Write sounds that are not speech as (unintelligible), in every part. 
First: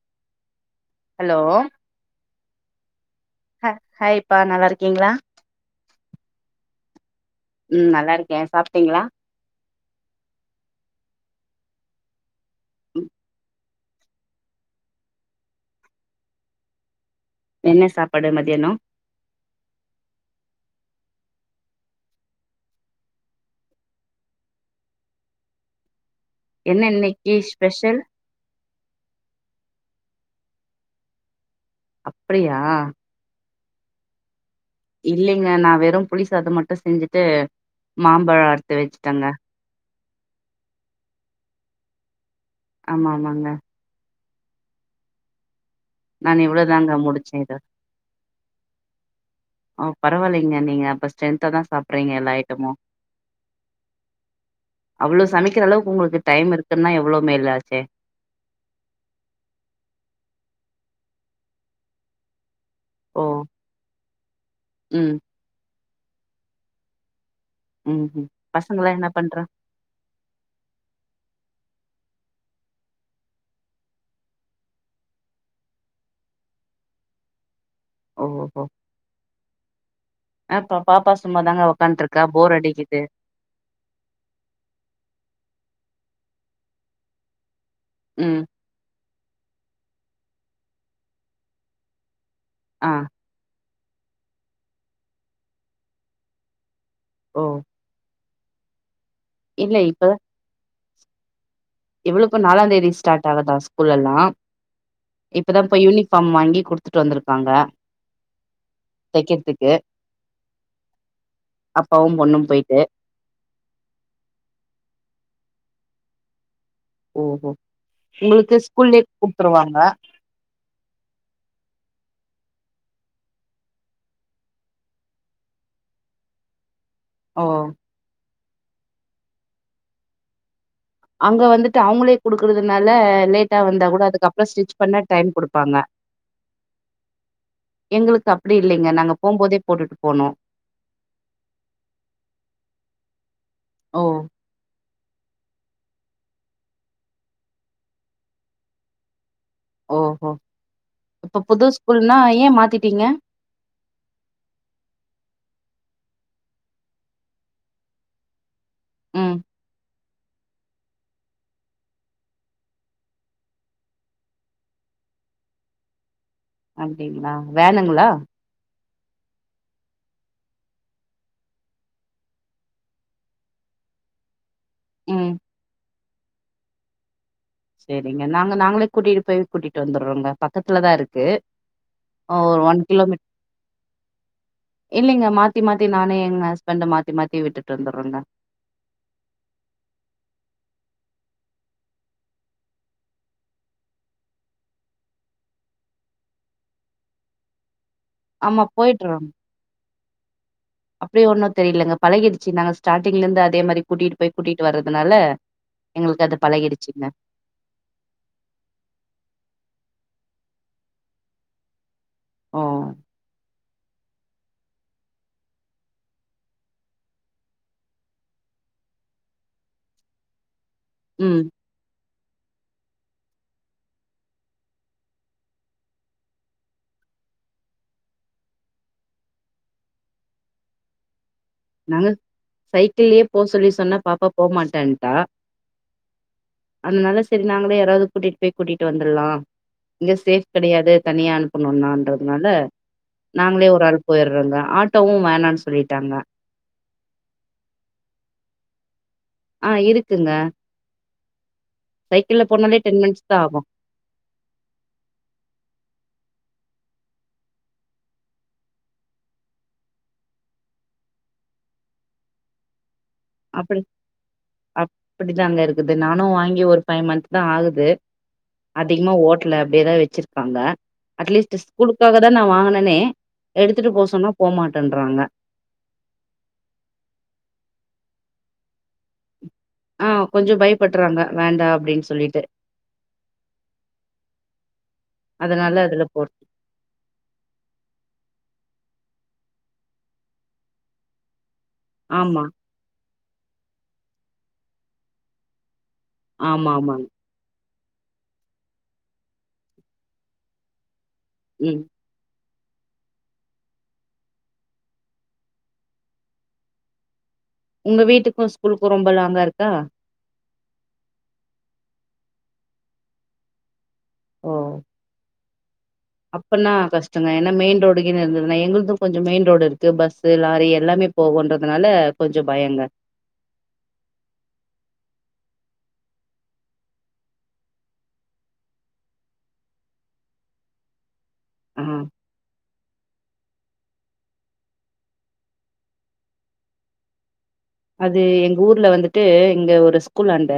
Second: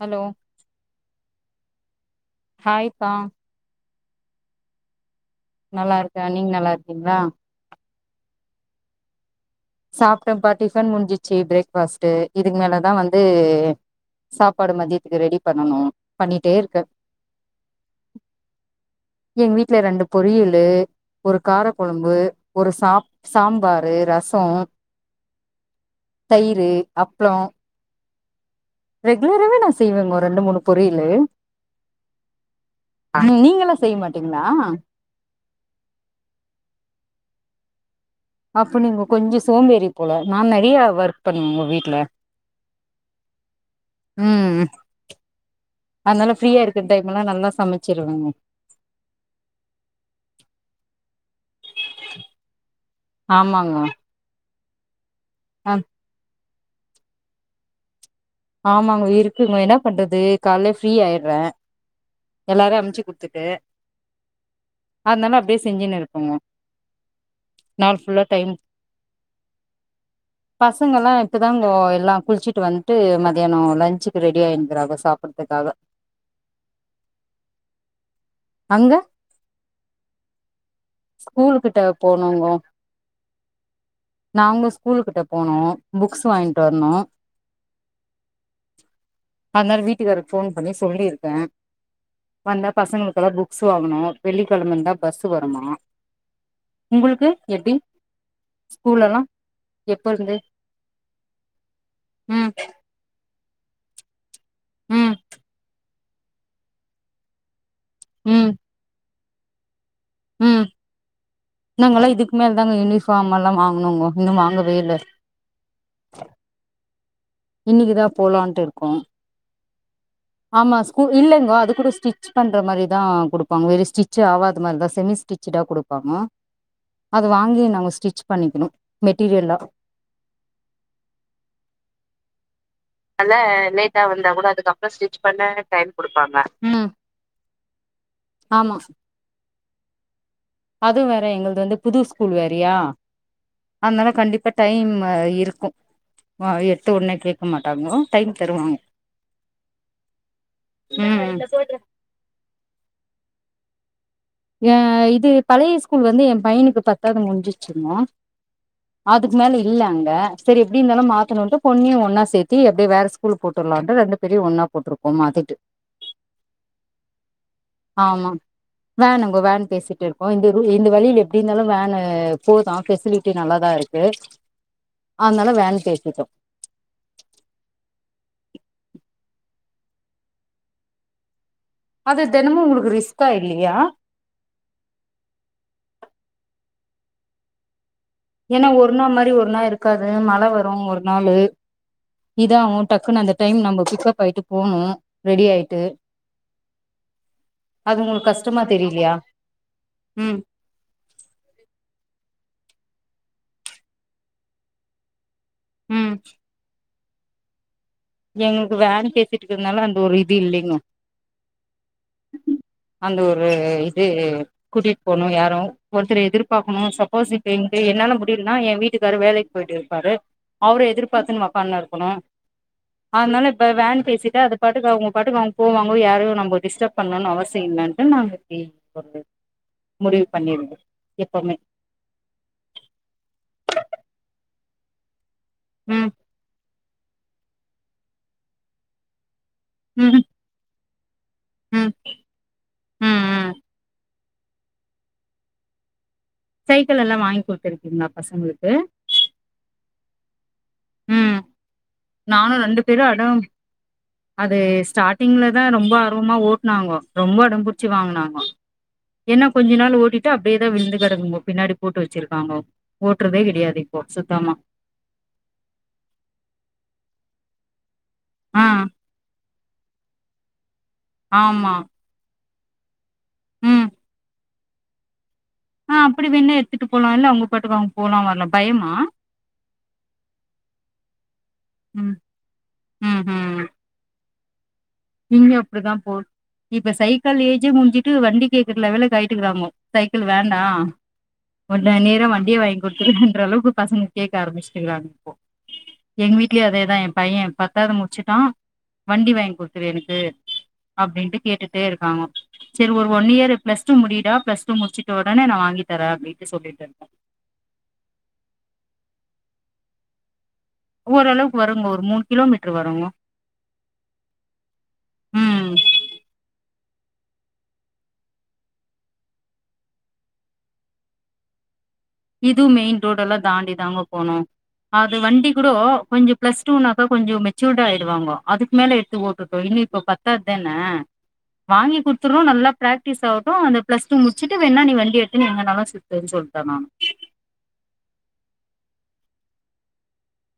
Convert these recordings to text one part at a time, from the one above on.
Hello hello hi பா ஹ ஹாய்ப்பா நல்லா இருக்கீங்களா நல்லா இருக்க நீங்க நல்லா இருக்கீங்களா உம் நல்லா இருக்கேன் சாப்பிட்டீங்களா சாப்பிட்டம்ப்பா டிஃபன் முடிஞ்சிச்சு பிரேக் பாஸ்டு இதுக்கு மேல தான் ம், வந்து சாப்பாடு மதியத்துக்கு ரெடி பண்ணணு பண்ணிட்டே இருக்க என்ன சாப்பாடு மதியானோ எங்க வீட்டல ரெண்டு பொரியலு ஒரு காரக்குழம்பு ஒரு சாப் சாம்பாரு ரசம் சோ தயிறு என்ன இன்னைக்கு அப்புலோம் ஸ்பெஷல் ரெகுலராவே நான் செய்வேங்க ரெண்டு மூணு பொரியலு அப்படியா செய் மாட்டீங்களா இல்லைங்க நான் வெறும் புலி சாதம் அதை மட்டும் செஞ்ஜி ட்டு அப்போ நீங்க கொஞ்சா சோம்பேறி போல நான் நிறைய ஒர்க் பண்ணுவே உங்க வீட்டுல ஆமா ஆமாங்க உம் நான் இவ்வளவுதாங்க முடிச்சேன் இதோ. சமைச்சிருவேங்க பரவாயலைங்க நீங்க ஸ்ட்ரென்த்தா தான் சாப்பறீங்க எல்லா ஐயிட்டமும் ஆமாங்க அவ்வளவு சமைக்கிற ஆ அளக்கு உங்களுக்கு டைம் இருக்கு இதுன எவ்வளவோ மேலாச்சே ஆமாங்க இருக்குங்க என்ன பண்றது காலே ஃப்ரீ ஆயிடுறேன் எல்லாரும் அனுமுச்சு ஓ குடுத்துட்டு ம் அதனால அப்படியே செஞ்சின இரு ஆமா ம் நாள்புள்ள ம் டை பசங்கல்லா என்ன பண்றா பசங்கல்லாம் இப்பதான்ங்க ல்லாம் குளிச்சிட்டு வந்துட்டு ஏானேலஞ்சுக்கு ரெடி ஆயிருக்கிறாங்க சாப்படுறதுக்காக ஓ ஓ அங்க ஆ பா- பாப்பா ஸ்கூலு சும்மாதாங்க கிட்ட உக்கான்ட்ருக்கா போனேங்கு போர் அடிக்குது நாங்க ஸ்கூலு கிட்ட போனோம் புக்ஸ் வாங்கிட்டு வரணும் உம் அதனரி வீட்டுக்காரருக்கு போன் பண்ணி சொல்லிருக்கேன் வந்த ஆ பசங்களுக்கு பக்ஸ் வாங்கணும் வெள்ளிக்கிழம்ப இருந்தா பஸ் வரமாம் உங்களுக்கு ஓ எப்படி ஸ்கூலெல்லாம் எப்ப இருந்து எவ்வளோப்ப ம் நாலாம் தேதி ஸ்டார்ட் தான்ப ஸ்கூல்ல எல்லாம் ம் இப்பதான் இப்ப யூனிஃபார்ம் வாங்கி குடுத்துட்டு வந்திருக்காங்க உம் தைக்கிறதுக்கு உம் அப்பாவு நாங்கல்லாம் இதுக்கு பொண்ணும் மேல தாங்க போயிட்டு யூனிஃபார்ம் எல்லாம் வாங்கனுங்கோ இன்னும் வாங்கவே இல்லை ஓஹோ இன்னைக்குதா உங்களுக்கு போலான்ட்டு இருக்கோ ஸ்கூல்ல கொடுத்துருவாங்க அ ஆமா ஸ்கூ இல்லைங்கோ அது கூட ஸ்டிச் பண்ற மாதிரிதான் குடுப்பாங்க வெற ஸ்டிச்சு ஆவாத மாதிரிதான் செமி ஸ்டிச்சடா குடுப்பாங்க அது ஓ வாங்கி நாங்க ஸ்டிச் பண்ணிக்கணும் மெட்டீரியல்லா அங்க வந்துட்டு அவங்களே குடுக்குறது னால லேட்டா வந்தா கூட அதுக்கப்புறம் ஸ்டிச் பண்ண டைம் கொடுப்பாங் க எங்களுக்கு அப்படி இல்லைங்க நாங்க போகும்போதே போட்டுட்டு போனும் அதுவும் வேற எங்கது வந்து புது ஸ்கூல் வேறயா ஓ அதால கண்டிப்பா டைம் இருக்கும் எட்டு ஒடே கேட்க மாட்டாங்கோ டைம் தருவாங்க ஓஹோ இப்ப புது ம் ஸ்கூல்னா ஏன் மாத்திட்டீங்க அ இது பழைய ஸ்கூல் வந்து என் பையனுக்கு பத்தாவது முஞ்சிச்சிருந்துமோ ம் அதுக்கு மேல இல்லலைங் சரி எப்படி இருந்தாலும் மாத்தும் பொன்னியும் ஒன்னா சேத்தி எப்படியே வேற ஸ்கூல் போட்டுலாம் ரெண்டு பேரையும் ஒன்னா போட்டிருக்கோம் மாத்திட்டு அப்படிங்களா வேணுங்களா வேன் அங்க வேன் பேசிட்டு இருக்கோம் இந்த இந்த வழியில எப்படி இருந்தாலும் வேனு போதான் பெசிலிட்டி நல்லாாதான் இருக்கு ம் அதனால வேண பேச் இருக்கோ சேரிங்க நாங்க நாங்களே கூட்டிட்டு போயி கூட்டிட்டு வந்துறோங்க பக்கத்துலதாயிருக்கு அது தெனமு ஒரு ஒன் உங்களுக்கு கிலோமீட் ரிஸ்கா இல்லையா இல்லைங்க மாத்தி மாத்தி நானே எங்க ஹச் பண்டோ மாத்தி மாத்தி விட்டுட்டு வந்துறோங்க ஏன்னா ஒரு நாள் மாரி ஒரு நாளுயிருக்காது மழ வரோ ஒரு நாளு இதாவோ டக்குன்னு அந்த டைம் நம்ப பிக்கப் ஆயிட்டு போனோ ரெடியாயிட்டு அது உங்களுக்கு ஆமா கஷ்டமா தெரியலியா போயிட்டுறோம் உம் அப்டி ஒன்னோ தெரியலங்க பழகிடுச்சு நாங்க ஸ்டார்ட்டிங்லயிருந்து அதே மாரி கூட்டிட்டு போய் கூட்டிட்டு வரதுனால ம் எங்களுக்கு அது பழகிடுச்சுங்க எங்களுக்கு வேன் பேசிட்டுக்குறதுனால அந்த ஒரு இதுயில்லைங்க ஓ அந்த ஒரு இது கூட்டிட்டு போணோ யாரோ ஒருத்தர எதிர்பார்க்கணோ சப்போஸ் இப்ப இங்க என்னால முடியலன்னா என் வீட்டுக்காரு வேலைக்கு போயிட்டுயிருப்பாரு அவர ம் எதிர்பார்த்துன்னு ஒக்கான்னுயிருக்கணோ அதனால இப்ப வேன் பேசிட்டா அது பாட்டுக்கு அவங்க பாட்டுக்கு அவங்க போவாங்க யாரையோ நம்ம டிஸ்டர்ப் பண்ணணோம்னு அவசியோ இல்லன்டு நாங்க இப்டி ஒரு முடிவு பண்ணிருந்தோ எப்பவுமே நாங்க சைக்கிள்லயே போக சொல்லி சொன்னா பாப்பா போமாட்டேன்டா ஹும் அதனால செரி நாங்களே யாராவது கூட்டிட்டு போய் கூட்டிட்டு வந்துடலா இங்க ம் சேஃப் கெடையாது தனியா ம் அனுப்பணோம்னான்றதுனால ம் ம் நாங்களே ஒரு ஆளு போயிடுறோங்க ஆட்டோவோ வேணான்னு சொல்லிட்டாங்க சைக்கிள்யெல்லா வாங்கி குடுத்திருக்கீங்களா பசங்களுக்கு ஆஹ் இருக்குங்க உம் சைக்கிள்ல நானோ போனாலே ரெண்டு டென் பேரோ அடோ மினிட்ஸ் தா ஆகு அது ஸ்டார்டிங்லதா ரொம்ப ஆர்வமா ஓட் னாங்கோ ரொம்ப அடோபுடிச்சு வாங்குனாங்கோ ஏன்னா கொஞ்ச நாள் ஓட்டிட்டு அப்டியேதா விழுந்து கெடந்துது பின்னாடி போட்டு வெச்சிருக்காங்கோ அப்டி அப்டிதாங்கயிருக்குது நானோ வாங்கி ஒரு ஃபைவ் மந்த்துதா ஆகுது ஆ அதிகமா ஓட் ல அப்டியேதா வெச்சிருக்காங்க அட்லீஸ்ட் ஆமா ஸ்கூலுக்காகதா நா வாங்குனே னே எடுத்துட்டு போ சொன்னா போமாட்டின்றாங்க ஆஹ் அப்டி வெண்ணா எத்துட்டு போலால்ல அவங்க பாட்டுக்கு அவங்க போலா வரலா பயமா ஆஹ் கொஞ்சோ பயப்படுறாங்க வேண்டா அப்டின்னு ம் சொல்லிட்டு ம் ம் இங்க அதனால அப்டிதா அதுல போ போட் இப்ப சைக்கிள் ஏஜே முடிஞ்சிட்டு வண்டி கேட்குல எவ்ளோ கயிக்குறாங்கோ சைக்கிள் வேண்டாம் கொஞ்ச நேரம் ஆமா வண்டிய வாங்கி கொடுத்து அ அளவுக்கு பசங்க கேட்க ஆரம்பிச்சிட்டுக்குறாங்க இப்போ எங்கவீட்லேயயும் ஆமா அதேதான் ஆமாங்க என் பையன் ப எட்டாவதுமுடிச்சுட்டடா வண்டி வாங்கி குடு எனக்கு அப்டின்ட்டு ம் கேட்டுட்டே இருக்காங்க செரி ஒரு ஒன் இயர் பிளஸ் டூ முடியடா பிளஸ் டூ முடிச்சுட்ட உடனே நான வாங்கி தரேன் அப்படின்னு சொல்லிட்டேன் உங்க வீட்டுக்கும் ஸ்கூலுக்கும் ரொம்ப லாங்கா இருக்கா ஓரளவுக்கு வருங்கோ ஒரு மூணு கிலோமீட்ரு வரும்ங்கோ ஓ அப்னா கஷ்டங்க தான் ஏனா மெயின் ரோடுக்குன்னு இருந்ததுன்னா எங்களுக்கும் கொஞ்சம் மெயின் ரோடு இருக்கு பஸ்சு லாரி எல்லாமே போகுன்றதுனால கொஞ்சோ இதுவும் பயங்க மெயின் ரோடெல்லாம் தாண்டி தாங்க போனோம் அது வண்டி கூட கொஞ்சம் பிளஸ் டூனாக்கா கொஞ்சம் மெச்சூர்ட ஆடுவாங்க அதுக்கு மேல எடுத்து போட்டுட்டோம் இன்னும் இப்ப பத்தாதது தானே ஆ வாங்கி குடுத்துருவோம் நல்லா பிராக்டிஸ் ஆவட் அந்த பிளஸ்டூ முடிச்சுட்டு வேணா நீ வண்டி எடுத்து எங்கனாலா சுத்துன்னு சொல்லிட்டே நானு அது எங்க ஊர்ல வந்துட்டு இங்க ஒரு ஸ்கூல் ஆண்ட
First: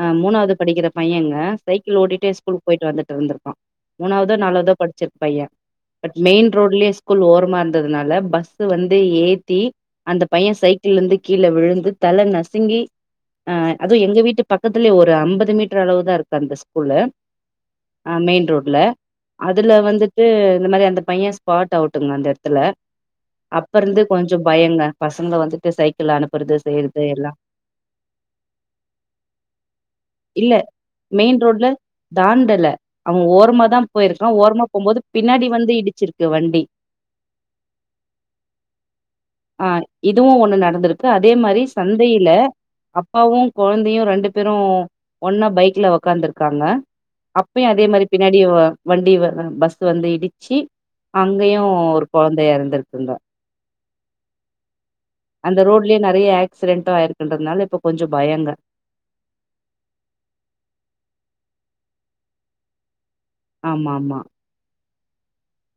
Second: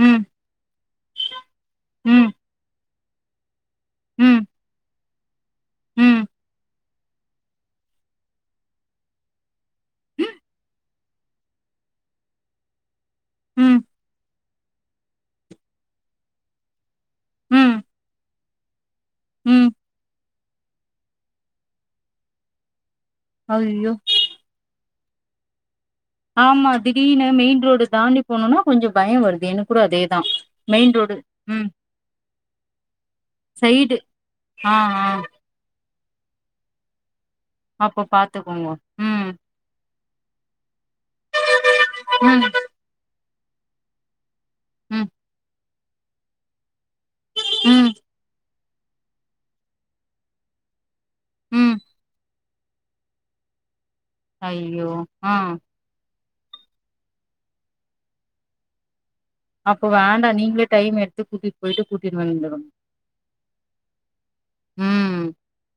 ஆ ம் மூணாவது படிக்கிற பையன்ங்க சைக்கிள் ஓடிட்டு ம் ஸ்கூலுக்கு போயிட்டு வந்துட்டு இருந்திருப்பான் மூணாவதோ ம் நாலாவதோ படிச்சிருக் பையா பட் ம் மெயின் ரோட்லயேஸ்கூல் ஓர்மா இரு அதனால பஸ் வந்து ஏத்தி அந்த பையன் சைக்கிள் இருந்து கீழ விழுந்து தலை நசுங்கி அஹ் ம் அதுவும் எங்க வீட்டு பக்கத்து த்துல ஒரு ஐம்பது மீட்டர் அளவு தான் இருக்கு அந்தஸ்கூலு ம் ஆ மெயின் ரோட்டு துல ம் அதுல வந்துட்டு இந்த மாரிஅந்தபையன் ஸ்பாட் அவுட்டுங்க அந்த இடத்துல ஐயோ அப்பருந்து கொஞ்சோ பயங்க பசங்க வந்துட்டு சை அனுப்பறது ஆமா செய்து திடீர்னு எல்லாம் மெயின் ரோடு தாண்டி போனோம்னா கொஞ்சோ பயோ வருது எனக்கு கூட அதேதா இல்ல ரோடு மெயின் ரோட்ல ம் தாண்டல அவன் ஓரமா தான் சைடு போயிருக்கான் ஓரமா ஆ போகும்போது ஆ பின்னாடி வந்து இடிச்சிருக்கு க்கு வண்டி அப்போ பாத்துக்கோங்கோ உம் இதுவும் ஒண்ணு நடந்துருக்கு அதே மாதிரி சந்தயில ம் அப்பாவும் கொழந்தயும் ரெண்டு பெற ம் ஒன்ன பைக் வீட்டுல உக்காந்துருக்காங்க அப்பயும் அதே ம் மாதிரி பின்னாடி வண்டி வ பஸ் வந்து இடிச்சி அங்கயும் ம் ஒரு குழந்த இறந்திருக்கு அய்யோ ஆஹ் ரோட்லயே நெறைய ஆக்சிடென்டும் ஆயிருக்குன்றதுனால இப்ப கொஞ்சம் பயங்க அப்போ வேண்டாம் நீங்களே டைம் எடுத்து கூட்டிட்டு போயிட்டு கூட்டிட்டு வந்துடனும் ஆமா ஆமா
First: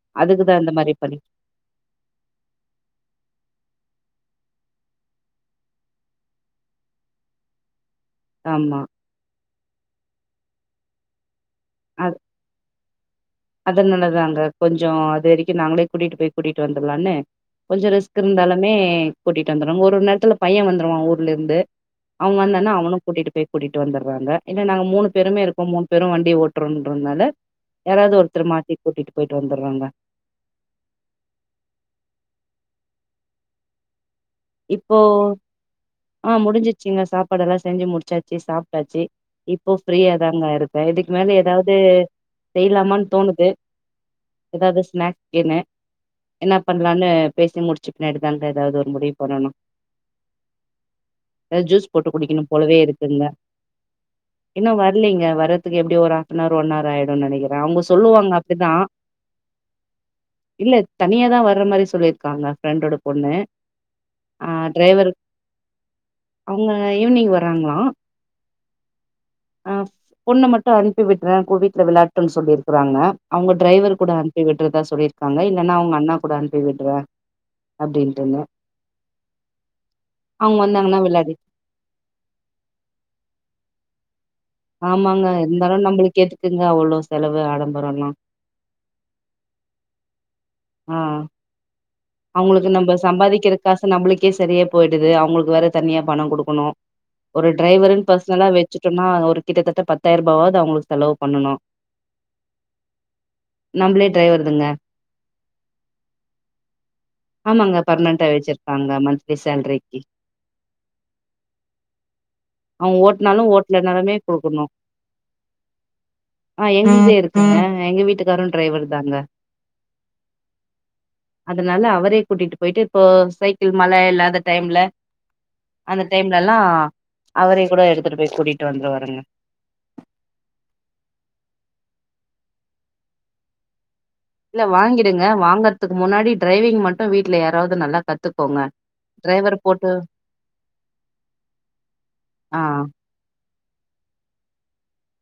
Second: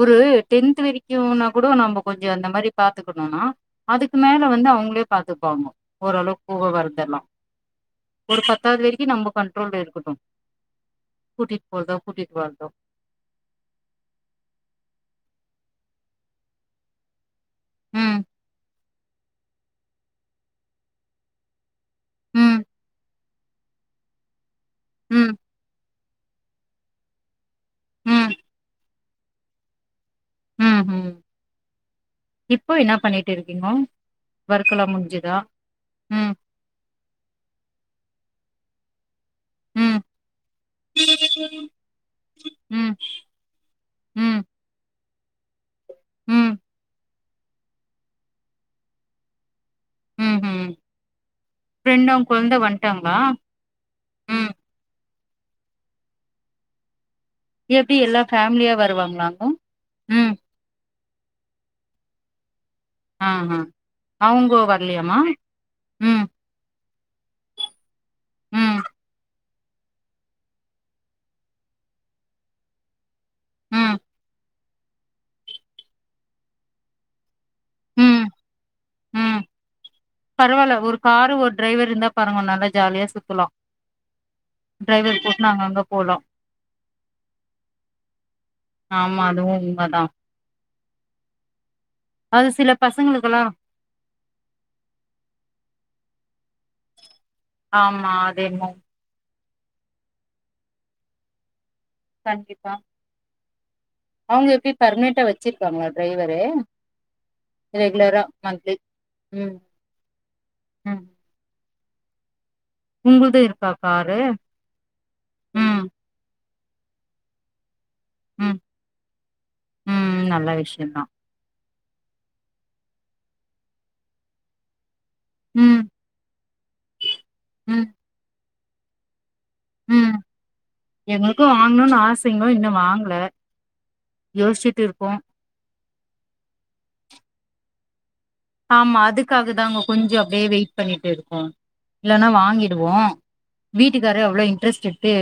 ஒரு அதுக்குதா இந்த டென்த் மாரி பண்ணி வரைக்கும்னா கூட நம்ம கொஞ்சம் அந்த மாரி பாத்துக்கணும்னா அதுக்கு மேல வந்து அவங்களே பாத்துப்பாங்க ஓரளவுக்கு கூட வருரதெல்லாம் ஒரு ஆமா பத்தாவது வரைக்கும் நம்ம கண்ட்ரோல இருக்கட்டும் கூட்டிட்டு போறதோ கூட்டிட்டு வாறதோ அதனல்லதாங்க கொஞ்சம் அது வரக்கும் நாங்களே கூட்டிகிட்டு போய் கூட்டிட்டு வந்துடலான்னு கொஞ்சம் ரிஸ்க் ம் இருந்தாலுமே கூட்டிட்டு வந்துருவங்க ஒரு நேரத்துல பையன் வந்துருவான் ஊர்லருந்து அவங்க ம் வந்தானா அவனும் கூட்டிட்டு போய் கூட்டிகிட்டு வந்துடுவாங்க இல்ல நாங்க மூணு ம் பேருமே இருக்கோம் மூண பேரும் வண்டி ஓட்டு னால யாராவது ம் ஒரு கூட்டிட்டு போயிட்டு வந்துடுறாங்க ஹம் ஹம் இப்போ என்ன பண்ணிட்டு இருக்கீங்கோ ஒர்க்லாம் இப்போ முடிஞ்சுதா? ஆ ம், முடிஞ்சிச்சீங்க சாப்பாடு எல்லாம் செஞ்சு முடிச்சாச்ச சாப்ட்டாச்சி இப்போ ம், ஃப்ரீயா தாங்க இருப்பேன் இதுக்கு மேல ஏதாவது ம், செய்யலாமான்னு தோணுது ம், ஏதாவது ஸ்நாக்ஸ் என்ன என்ன ம், பண்ணலான்னு பேசி முடிச்சுின்னாட்டுதாங்க ஏதாவது ஒரு முடிவு பண்னணு ம்ஹ்ம். ஏதாவது ஜூஸ் ஃப்ரெண்ட் போட்டு அவுங்க குடிக்கணும் குழந்த போலவே வந்ட்டாங்களா? இருக்குல்ல ம். இன்னும் வரலைங்க வரதுக்கு எப்படி ஒரு ஆப்நவர் ஒன் அவர் ஆயும் நெனைக்கிறேன் அவங்க எப்டி எல்லா சொல்லுவாங்க ஃபேமிலியா அப்டிதான் வருவாங்களாங்கோ? ம். இல்ல தனியா தான் வர்ற மாரி சொல்லியிருக்காங்க ஃப்ரெண்டோட பொண்ணு ஆஹா. அவுங்கோ ஆஹ டிரைவர்ரு வரலையாம்மா? ம், அவங்க ஈவினிங் வறாங்களா ம், ஆஹ் பொண்ண மட்டும் அனுப்பி விட்டுறேன் வீட்டுல விளாட்டுன்னு சொல்லிிருக்கறாங்க அவங்க ம், டிரைவர் கூட அனுபிவிட்டுறது சொல்லிருக்காங்க இல்லனா அவங்க அண்ணா கூட அனுப்பி விடுற அப்படின்ின்றன்ன பரவாயில்ல ஒரு வந்தாங்கன்னா விளாடி காரு ஒரு டிரைவர் இருந்தா பாருங்க நல்லா ஜாலியா சுத்துலாம் ஆமாங்க இருந்தாலும் நம்மளுக்கு போலாம். ஏத்துக்குங்க அவ்வளவு செலவு ஆடம்பரம்ல்லாம் ஆமா, அதுவும் உண்மதான். ஆஹ் அது அவங்களுக்கு சில நம்ம பசங்களுக்கெல்லாம் சம்பாதிக்கிறதுக்காசு நம்மளுக்கே சரியே போயி து அவங்களுக்கு வேற தனியா பணம் கொடுக்கணும் ஒரு டிரைவருன்னு ஆமா, அது பர்சனலா என்னமோ வச்சுட்டோம்னா ஒரு கிட்டத்தட்ட பத்தாயிரம் ரூபாவது அவங்களுக்கு செலவு பண்ணணும் கண்டிப்பா டிரைவர் அவங்க தாங்க எப்படி பர்மனடா வச்சிருக்காங்க டிரைவரு ஆமாங்க ரெகுலரா பர்மனன்டா மந்த்லி வச்சிருக்காங்க மந்த்லி சேல்ரிக்கு உம்ம் அவங்க ஓட்டுனாலும் இருக்கா ஓட்டுலனுமே காரு கொடுக்கனு ம் ஆஹ் எங்கிட்டே இருக்குங்க எங்க வீட்டுக்காரும் ம் டிரைவர்த்தங்க ம் நல்ல விஷயந்தா அதுனால அவரே கூட்டிட்டு போயிட்டு இப்போ சைக்கிள் மல இல்லாத டைம்ல ம் அந்த டைம்ல ல்லாம் அவரே கூட எடுத்துடு போய் ட்டு வந்து வருங்க உம் எங்களுக்கும் வாங்கணும்னு ஆசைங்க இன்னும் வாங்கல இல்ல யோசிச்சுட்டு இருக்கோ வாங்கிடுங்க வாங்கற க்கு முன்னாடி டிரரைவிங் மட்டும் வீட்டல யாராவது நல்லா கத்து ஆமா அதுக்காக தான் அங்க கொஞ்சம் அப்படியே வெயிட் பண்ணிட்டு இருக்கோம் இல்லன்னா ஆ வாங்கிடுவோம் வீட்டுக்காரு அவ்வளவு இன்ட்ரெஸ்ட் எடுத்து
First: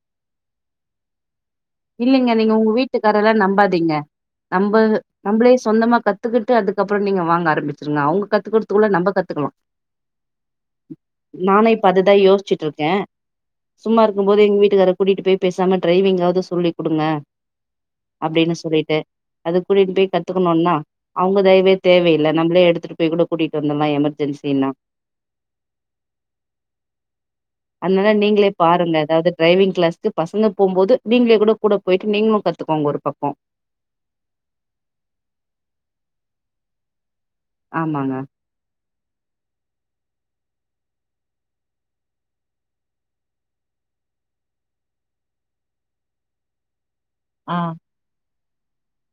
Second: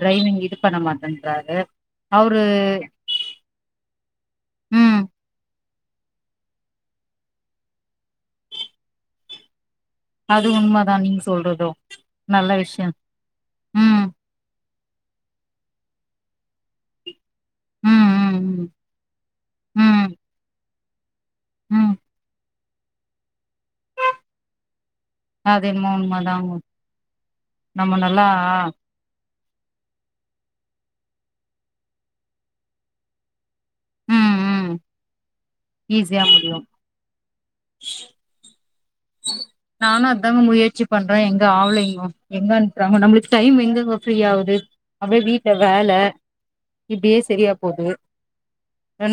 டிரரைவிங் இது பண்ண மாட்டேன்றாரு இல்லலைங்க அவரு நீங்க உங்க வீட்டுக்கார எல்லாம் நம்பாதீங்க நம்ம ம் நம்மளே சொந்தமாக கற்றுக்கிட்டு அதுக்கப்புறம் நீங்கள் வாங்க ஆரம்பிச்சுடுங்க அவங்க கற்றுக்கறிறதுக்குள்ள நம்ம கற்றுக்கலாம் அது உண்மதா நீங்க சொல்றது நானும் இப்ப அதுதான் நல்ல யோசிச்சுட்டு விஷயோ இருக்கேன் சும்மா ம் இருக்கும்போது எங்க வீட்டுக்கார கூட்டிட்டு போய்சாம டரைவிங்காவது சொல்லி கொடுங்க ம் அப்படின்னு ம் சொல்லிட்டு அது கூட்டிட்டு ம் போய் ம் கத்துக்கணும்னா அவுங்க தயவே ம் தேவையில்ல நம்மளே எடுத்து (unintelligible) கூட்டிட்டு வந்தோனா எமர்ஜென்சினா அது என்னமோ உண்மதாங்க நம்ம அதனால நல்லா நீங்களே பாருங்க அதாவது டிரைவிங் க்ளாஸ்கு பசங்க போம்போது நீங்களே கூட கூட போயிட்டு நீங்களும் கத்துக்கோங்க ஒரு பக்கோம் ஈசியா முடியும் ஆமாங்க நானும் அதாங்க முயற்சி பண்றேன் எங்க ஆவலங்க எங்க அனுப்றாங்க நம்மளுக்கு டைம் எங்கங்க ஃப்ரீ ஆவுது அப்டியே வீட்டுல வேல இப்டியே சரியா ஆ போது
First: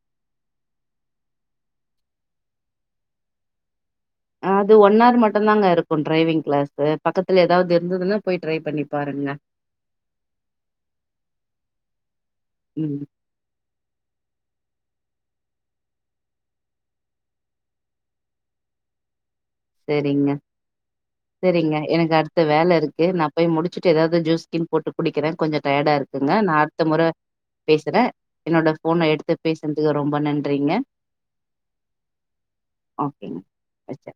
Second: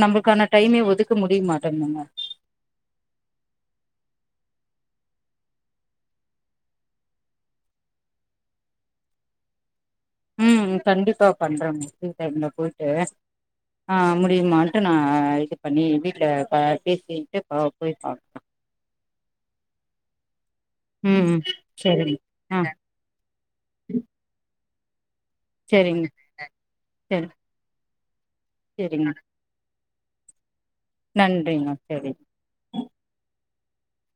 நம்மளுக்கான டைமே ஒதுக்க முடிய மாட்டேங்குது நங்க அது ஒன் ஆர் மட்டுதாங்க இருக்கும் டிரைவிங் கிளாஸ் பக்கத்துல ஏதாவது இருந்ததுன்னா போயி ட்ரை பண்ணி பாருங்க ம் கண்டிப்பா பண்றேன் ஃப்ரீ டைம்ல போயிட்டு ம் ஆ தெரியுமான்ட்டு நான இது பண்ணி வீட்ல செரிங்க ம் ம் செரிங்க எனக்கு சரிங்க அடுத்த ஆ வேல இருக்கு நான போய் முடிச்சுட்டு ஏதாவது ஜூஸ்கீனு போட்டு குடிக்கிறேன் கொஞ்சோம் டயர்டா சரிங்க இருக்குங்க நான் அடுத்த மொறை சரி பேசுறேன் என்னோட போன சரிங்க எடுத்து பேசுங்க ரொம்ப நன்றிங்க நன்றிங்க சரி அா